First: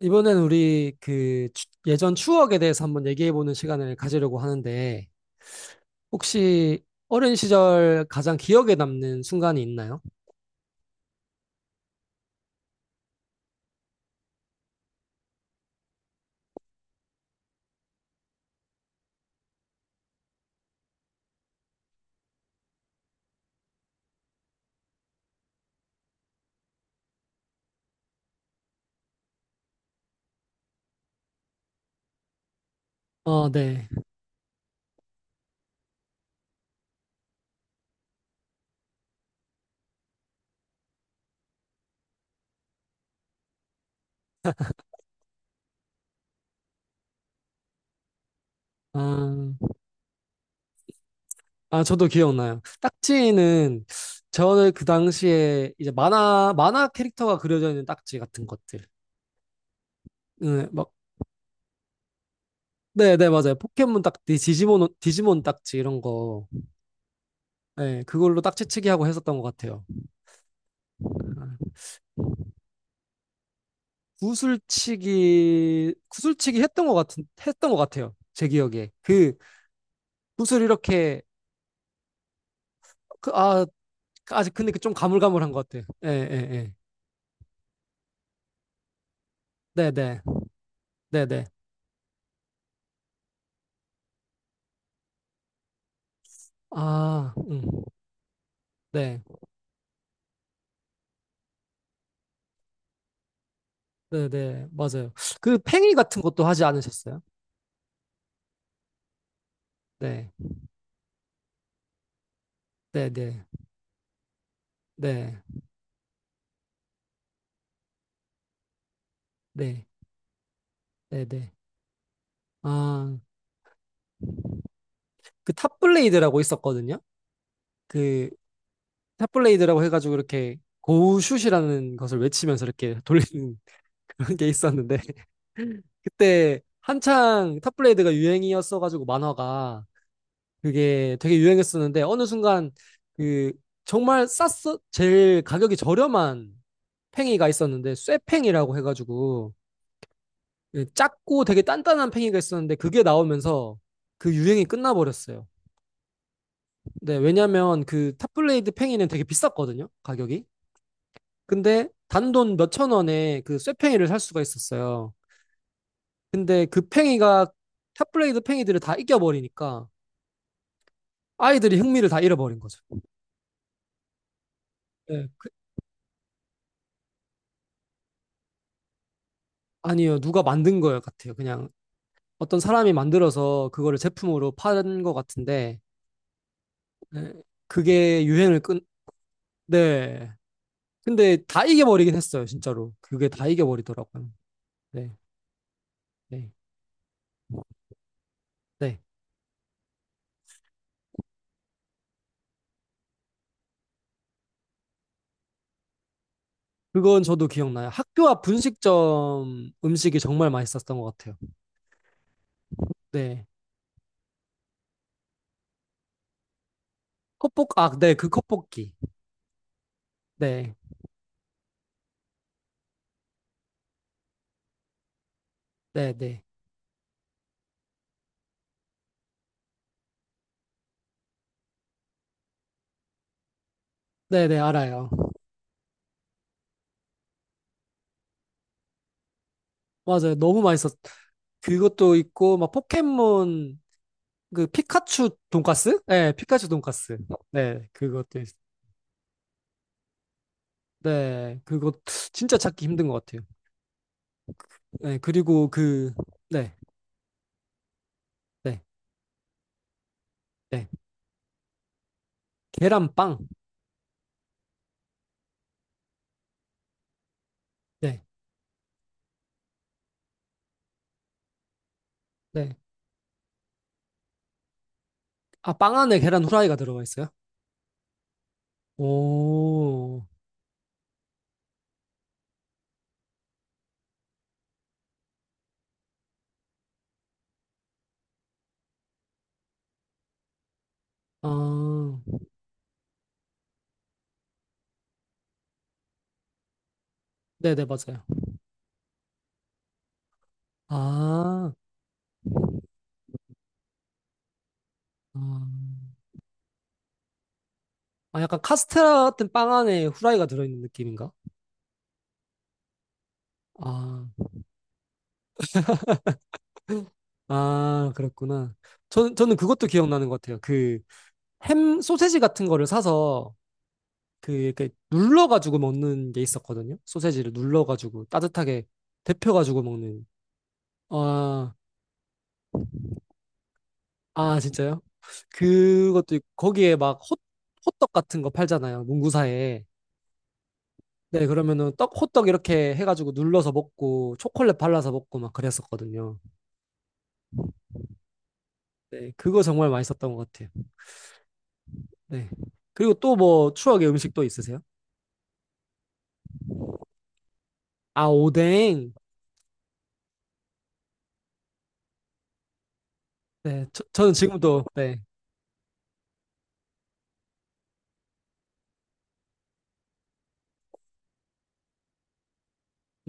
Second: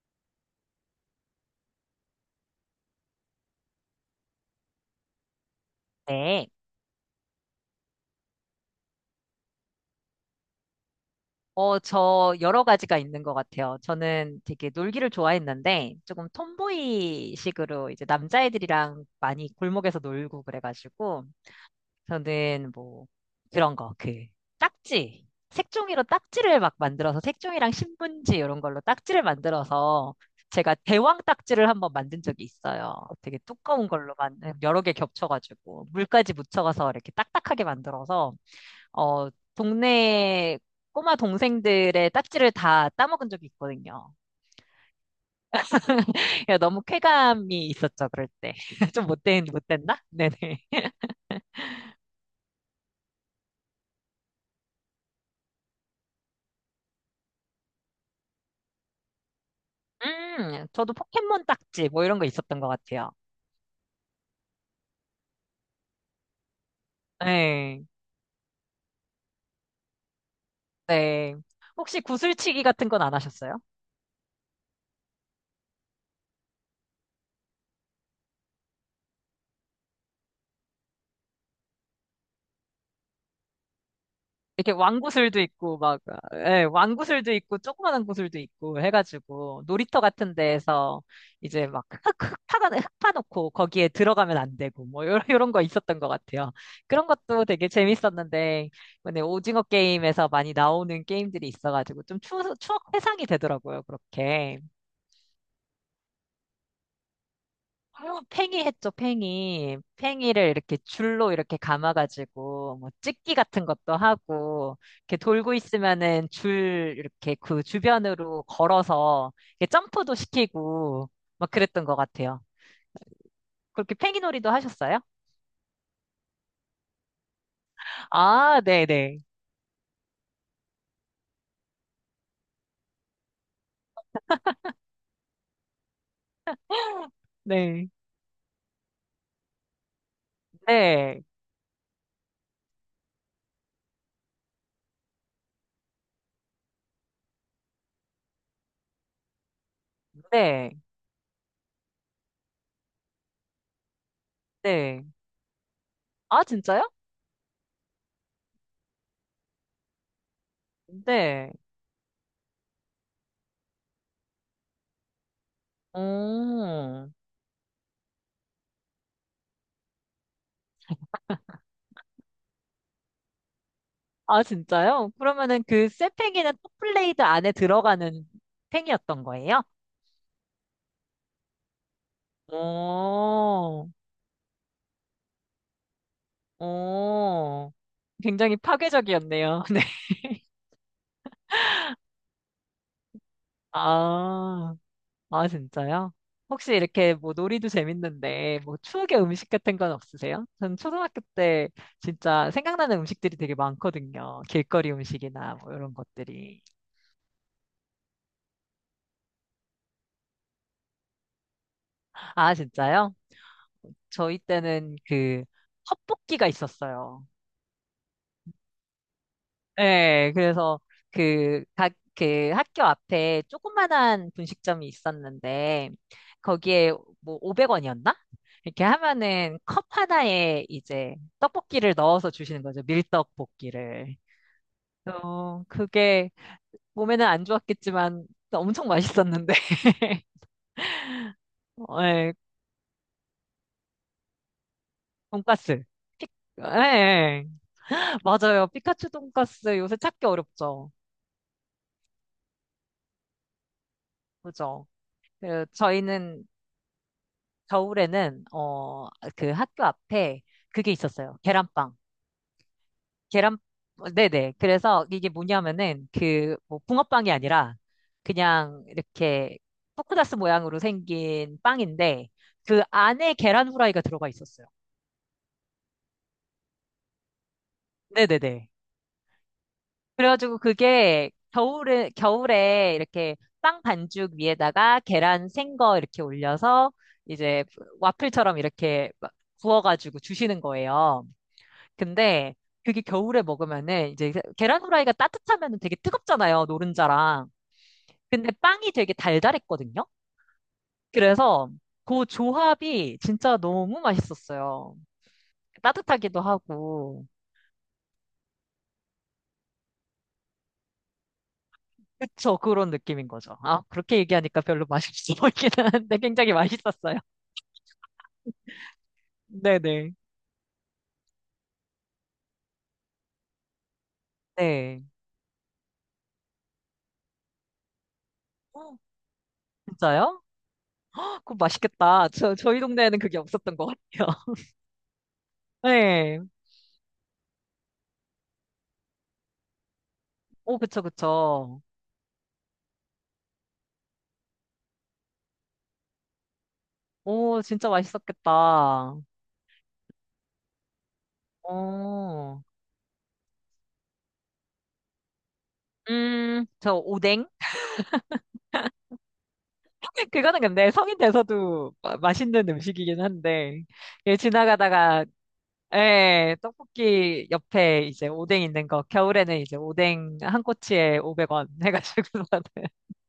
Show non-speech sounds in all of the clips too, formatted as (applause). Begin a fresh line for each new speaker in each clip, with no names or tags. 이번엔 우리 예전 추억에 대해서 한번 얘기해보는 시간을 가지려고 하는데,
네.
혹시 어린 시절 가장 기억에 남는 순간이 있나요?
저 여러 가지가 있는 것 같아요. 저는 되게 놀기를 좋아했는데 조금 톰보이식으로 이제 남자애들이랑 많이 골목에서 놀고 그래가지고 저는 뭐 그런 거, 그 딱지. 색종이로 딱지를 막 만들어서 색종이랑 신문지 이런 걸로 딱지를 만들어서 제가 대왕 딱지를 한번 만든 적이 있어요. 되게
어,
두꺼운
네.
걸로 만 여러 개 겹쳐가지고 물까지 묻혀가서 이렇게 딱딱하게 만들어서 어, 동네 꼬마 동생들의 딱지를 다 따먹은 적이 있거든요. 그래서 너무 쾌감이 있었죠, 그럴 때. (laughs) 좀 못된,
아,
못됐나? 네네.
아, 저도 기억나요. 딱지는 저는 그 당시에 이제 만화 캐릭터가 그려져 있는 딱지 같은 것들. 네, 막,
저도 포켓몬 딱지 뭐 이런 거 있었던 것 같아요.
네, 네, 맞아요. 포켓몬 딱지, 디지몬 딱지 이런 거.
네,
네, 그걸로 딱지치기 하고 했었던 것 같아요.
네. 혹시 구슬치기 같은 건 안 하셨어요?
구슬치기 했던 것 같아요. 제 기억에 그 구슬 이렇게 그, 아 아직 근데
이렇게
그 좀
왕구슬도
가물가물한 것
있고
같아요.
막 예,
예예예
왕구슬도 있고 조그만한 구슬도 있고 해가지고 놀이터
네네
같은 데에서
네네
이제 막 흙 파놓고 거기에 들어가면 안 되고 뭐 이런 거 있었던 것 같아요. 그런
아
것도 되게 재밌었는데 이번에
네,
오징어 게임에서 많이 나오는 게임들이 있어가지고 좀 추억 회상이 되더라고요.
네,
그렇게.
네, 맞아요. 그 팽이 같은 것도 하지 않으셨어요?
아 팽이 했죠, 팽이.
네,
팽이를 이렇게 줄로 이렇게 감아가지고, 뭐,
네,
찍기
네,
같은 것도 하고, 이렇게
네,
돌고 있으면은 줄, 이렇게 그 주변으로 걸어서, 이렇게
네,
점프도 시키고,
네,
막
네.
그랬던 것 같아요.
아,
그렇게 팽이놀이도 하셨어요?
그 탑블레이드라고 있었거든요. 그
아, 네네.
탑블레이드라고 해가지고 이렇게 고우슛이라는 것을 외치면서 이렇게 돌리는 (laughs) 그런 게 있었는데 그때 한창
네.
탑블레이드가 유행이었어가지고 만화가 그게
네,
되게 유행했었는데 어느 순간 그 정말 쌌어 제일 가격이 저렴한 팽이가 있었는데 쇠팽이라고 해가지고
네,
예, 작고 되게 단단한 팽이가 있었는데 그게 나오면서 그 유행이
네.
끝나버렸어요.
아, 진짜요?
네, 왜냐면 그 탑블레이드 팽이는 되게 비쌌거든요, 가격이.
네.
근데 단돈 몇천 원에 그 쇠팽이를 살 수가 있었어요. 근데 그
오.
팽이가 탑블레이드 팽이들을 다 이겨버리니까 아이들이 흥미를 다 잃어버린 거죠.
아, 진짜요?
네, 그-
그러면은 그 쇠팽이는 톱플레이드 안에 들어가는 팽이였던 거예요?
아니요, 누가 만든 거예요 같아요. 그냥 어떤 사람이 만들어서
어,
그거를 제품으로 파는 것 같은데 네,
어.
그게
굉장히
유행을 끈.
파괴적이었네요. (laughs) 네.
네. 근데 다 이겨버리긴 했어요, 진짜로. 그게 다 이겨버리더라고요.
아,
네,
아, 진짜요?
네,
혹시 이렇게 뭐 놀이도 재밌는데 뭐
네.
추억의 음식 같은 건 없으세요? 전 초등학교 때 진짜 생각나는 음식들이 되게 많거든요. 길거리 음식이나 뭐 이런 것들이.
그건 저도 기억나요. 학교 앞 분식점 음식이 정말 맛있었던 것 같아요.
아, 진짜요?
네.
저희 때는 그 헛볶이가 있었어요.
컵볶, 아, 네, 그 컵볶이.
네,
네,
그래서 그 학교 앞에 조그만한 분식점이 있었는데,
네, 네.
거기에 뭐 500원이었나? 이렇게 하면은 컵 하나에 이제 떡볶이를 넣어서 주시는 거죠. 밀떡볶이를.
네, 네, 알아요.
그게 몸에는 안 좋았겠지만 엄청 맛있었는데.
맞아요.
(laughs)
너무 맛있었. 그것도
예,
있고 막 포켓몬 그 피카츄
돈까스.
돈까스? 네,
예,
피카츄 돈까스.
예.
네, 그것도 있-
맞아요. 피카츄 돈까스 요새 찾기 어렵죠.
네, 그거 진짜 찾기 힘든 것 같아요.
그죠?
네,
그
그리고 그
저희는
네,
겨울에는
네,
그 학교 앞에
네.
그게 있었어요. 계란빵.
계란빵.
계란 어, 네네. 그래서 이게 뭐냐면은 그 뭐 붕어빵이 아니라
네,
그냥 이렇게 포크다스 모양으로 생긴 빵인데
네.
그 안에 계란 후라이가 들어가 있었어요.
아, 빵 안에 계란 후라이가 들어가 있어요?
네네네.
오.
그래가지고 그게 겨울에 이렇게 빵 반죽 위에다가 계란 생거 이렇게 올려서 이제 와플처럼 이렇게 막 구워가지고 주시는 거예요.
아,
근데 그게 겨울에 먹으면은 이제 계란 후라이가 따뜻하면은 되게 뜨겁잖아요, 노른자랑.
네, 네, 맞아요.
근데 빵이 되게 달달했거든요. 그래서
아,
그 조합이 진짜 너무 맛있었어요.
아,
따뜻하기도 하고.
아, 약간 카스테라 같은 빵 안에 후라이가 들어있는 느낌인가?
그쵸, 그런 느낌인 거죠. 아, 그렇게
아,
얘기하니까 별로 맛있어 보이기는 한데 굉장히 맛있었어요.
아, 그렇구나. 저는 그것도
네네.
기억나는 것 같아요. 그, 햄, 소세지 같은 거를 사서 그 이렇게
네.
눌러가지고 먹는 게 있었거든요. 소세지를 눌러가지고 따뜻하게
어,
데펴가지고 먹는.
진짜요? 헉, 그거
아,
맛있겠다. 저희 동네에는 그게 없었던 것 같아요.
아 진짜요?
(laughs)
그것도
네.
있고, 거기에 막 호, 호떡 같은 거 팔잖아요. 문구사에.
오, 그쵸,
네,
그쵸.
그러면은 떡 호떡 이렇게 해가지고 눌러서 먹고 초콜릿 발라서 먹고 막 그랬었거든요.
오, 진짜 맛있었겠다.
네, 그거 정말 맛있었던 것 같아요. 네.
어,
그리고 또 뭐 추억의 음식 또 있으세요?
저 오뎅?
아, 오뎅.
(laughs) 그거는 근데 성인 돼서도 맛있는 음식이긴 한데,
네, 저는
예,
지금도 네,
지나가다가, 예, 떡볶이 옆에 이제 오뎅 있는 거, 겨울에는 이제 오뎅 한 꼬치에 500원 해가지고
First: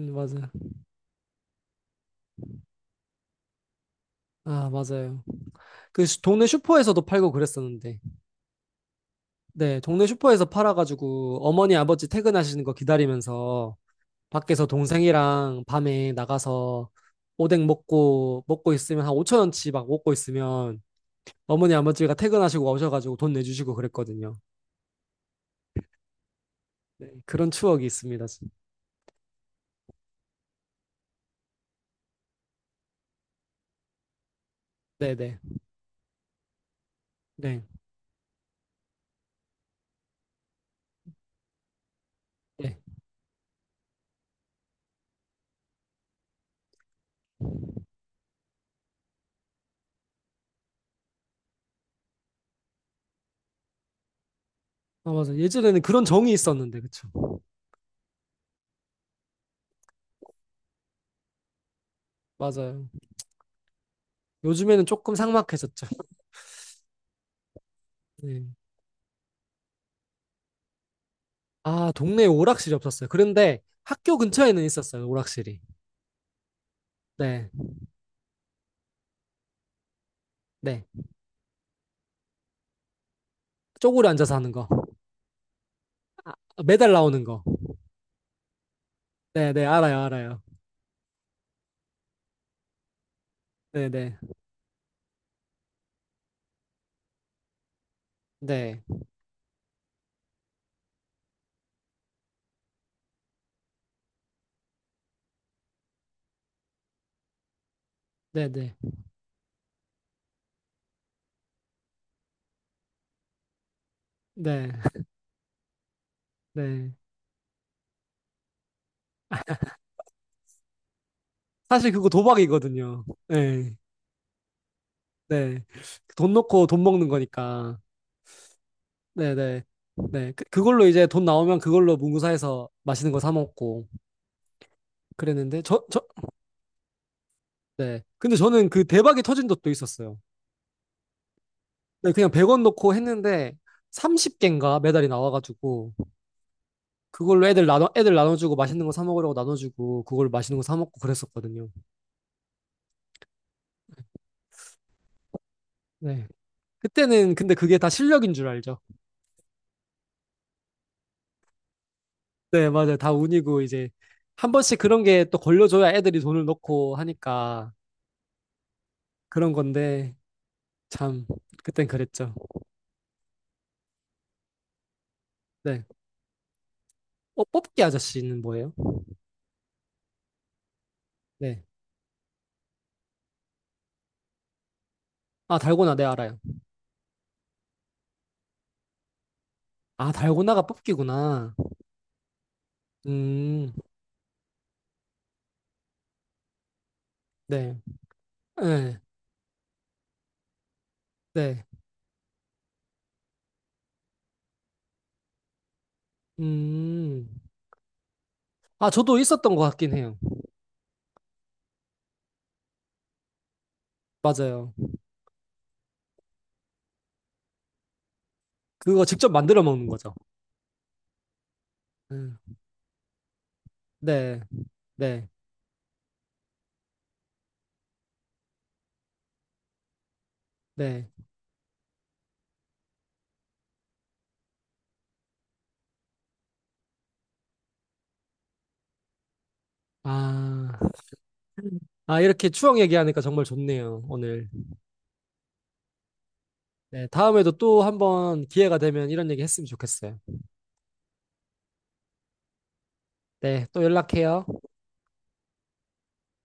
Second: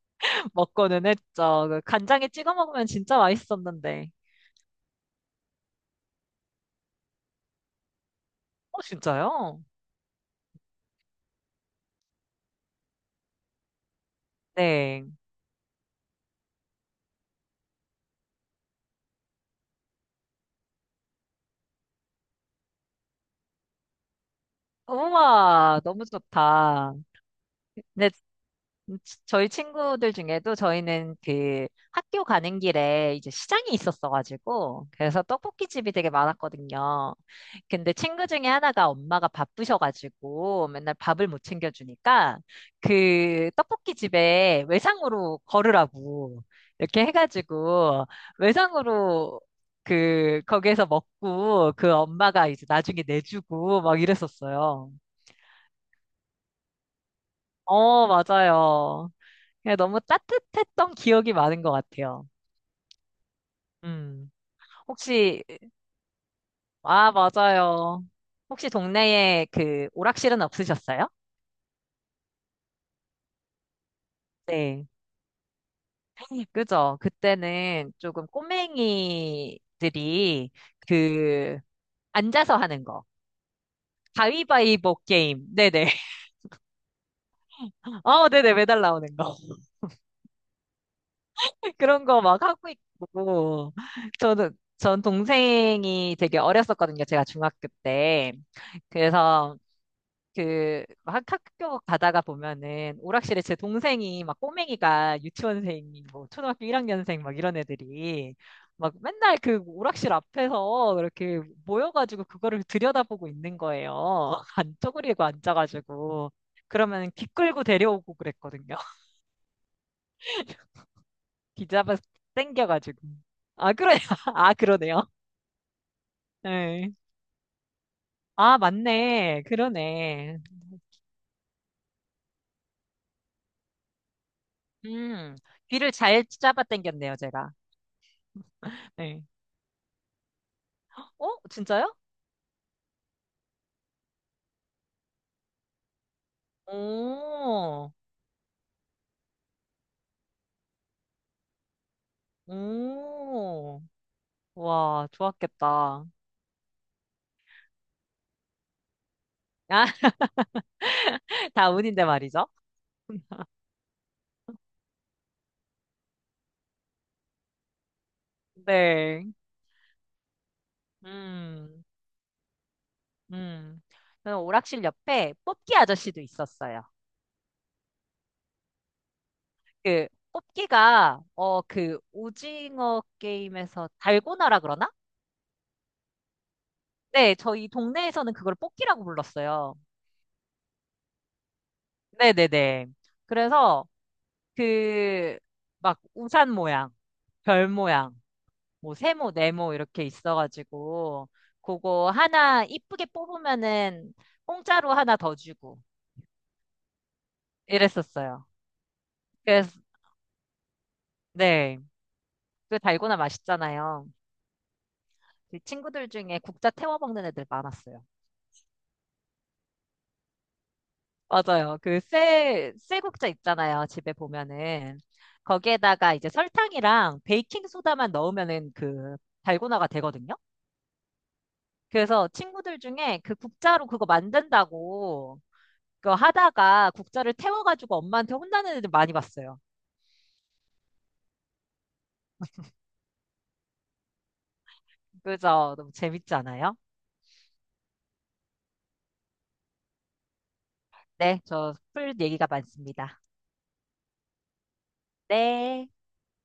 맞아요.
먹고는 했죠. 그 간장에 찍어 먹으면 진짜 맛있었는데.
아, 맞아요. 동네 슈퍼에서도 팔고 그랬었는데.
어, 진짜요?
네, 동네 슈퍼에서 팔아가지고 어머니 아버지 퇴근하시는 거 기다리면서 밖에서
네.
동생이랑 밤에 나가서 오뎅 먹고 있으면 한 5천 원치 막 먹고 있으면 어머니 아버지가 퇴근하시고 오셔가지고 돈 내주시고 그랬거든요.
우와, 너무 좋다.
네, 그런 추억이
근데
있습니다. 진-
저희 친구들 중에도 저희는 그 학교 가는 길에 이제 시장이 있었어가지고
네,
그래서
네,
떡볶이 집이 되게 많았거든요.
네,
근데 친구 중에 하나가 엄마가 바쁘셔가지고 맨날 밥을 못 챙겨주니까
네.
그 떡볶이 집에 외상으로 걸으라고 이렇게 해가지고 외상으로 그 거기에서 먹고 그 엄마가 이제 나중에 내주고 막 이랬었어요.
아, 맞아. 예전에는 그런 정이 있었는데, 그쵸?
어, 맞아요. 그냥 너무 따뜻했던 기억이 많은 것 같아요.
맞아요.
음.
요즘에는 조금
혹시,
삭막해졌죠.
아, 맞아요.
네.
혹시 동네에 그 오락실은 없으셨어요?
아, 동네에 오락실이 없었어요. 그런데 학교 근처에는
네.
있었어요, 오락실이.
그죠.
네,
그때는 조금 꼬맹이들이
네.
그 앉아서 하는 거.
쪼그려 앉아서 하는 거.
가위바위보 게임. 네네.
아, 아, 매달 나오는 거.
(laughs) 어, 네네. 매달 나오는 거.
네, 네, 알아요, 알아요.
(laughs) 그런 거 막 하고 있고.
네, 네,
전 동생이 되게 어렸었거든요. 제가 중학교 때.
네,
그래서 그, 막 학교 가다가 보면은 오락실에 제 동생이 막 꼬맹이가 유치원생이 뭐 초등학교 1학년생 막 이런 애들이
네, 네,
막 맨날 그 오락실 앞에서 이렇게 모여가지고 그거를 들여다보고 있는 거예요. (laughs)
네,
안 쪼그리고 앉아가지고.
네.
그러면 귀 끌고 데려오고 그랬거든요. (laughs) 귀
사실
잡아서
그거
땡겨가지고.
도박이거든요.
아,
네,
그래. (laughs) 아, 그러네요.
네. 돈 넣고 돈
네.
먹는 거니까.
아,
네,
맞네.
네, 네.
그러네.
그, 그걸로 이제 돈 나오면 그걸로 문구사에서 맛있는 거 사 먹고
음.
그랬는데 저,
귀를
저,
잘 잡아 당겼네요, 제가.
네. 근데 저는 그
네.
대박이 터진 적도 있었어요.
어? 진짜요?
네, 그냥 100원 넣고 했는데 30개인가 메달이 나와가지고 그걸로
오,
애들 나눠주고 맛있는 거 사 먹으려고 나눠주고 그걸 맛있는 거 사 먹고 그랬었거든요.
오, 와, 좋았겠다.
네. 그때는 근데 그게 다 실력인 줄 알죠.
아, (laughs) 다 운인데 말이죠.
네, 맞아요. 다 운이고 이제 한 번씩 그런 게 또 걸려줘야 애들이 돈을 넣고 하니까
네.
그런 건데 참
음,
그땐 그랬죠.
음. 저는 오락실 옆에 뽑기
네.
아저씨도 있었어요.
어, 뽑기 아저씨는 뭐예요?
그,
네.
오징어 게임에서 달고나라 그러나?
아, 달고나 네 알아요.
네, 저희 동네에서는 그걸 뽑기라고 불렀어요.
아, 달고나가 뽑기구나.
네네네.
음,
그래서, 그, 막, 우산 모양, 별
네.
모양, 뭐
네.
세모, 네모 이렇게 있어가지고
네.
그거 하나 이쁘게 뽑으면은 공짜로 하나 더 주고
음.
이랬었어요.
아, 저도 있었던 것
그래서
같긴 해요.
네, 그 달고나 맛있잖아요.
맞아요.
그 친구들 중에 국자 태워 먹는 애들 많았어요.
그거 직접 만들어 먹는 거죠.
맞아요. 그
음,
쇠국자 있잖아요. 집에
네.
보면은
네.
거기에다가 이제 설탕이랑 베이킹 소다만 넣으면은 그 달고나가 되거든요.
네.
그래서 친구들 중에 그 국자로 그거 만든다고 그거 하다가 국자를 태워가지고 엄마한테 혼나는 애들 많이 봤어요.
아. 아, 이렇게 추억 얘기하니까 정말 좋네요, 오늘.
그죠? 너무 재밌지 않아요?
네, 다음에도 또 한번 기회가 되면 이런 얘기 했으면 좋겠어요.
네, 저 풀 얘기가 많습니다.
네, 또 연락해요.
네.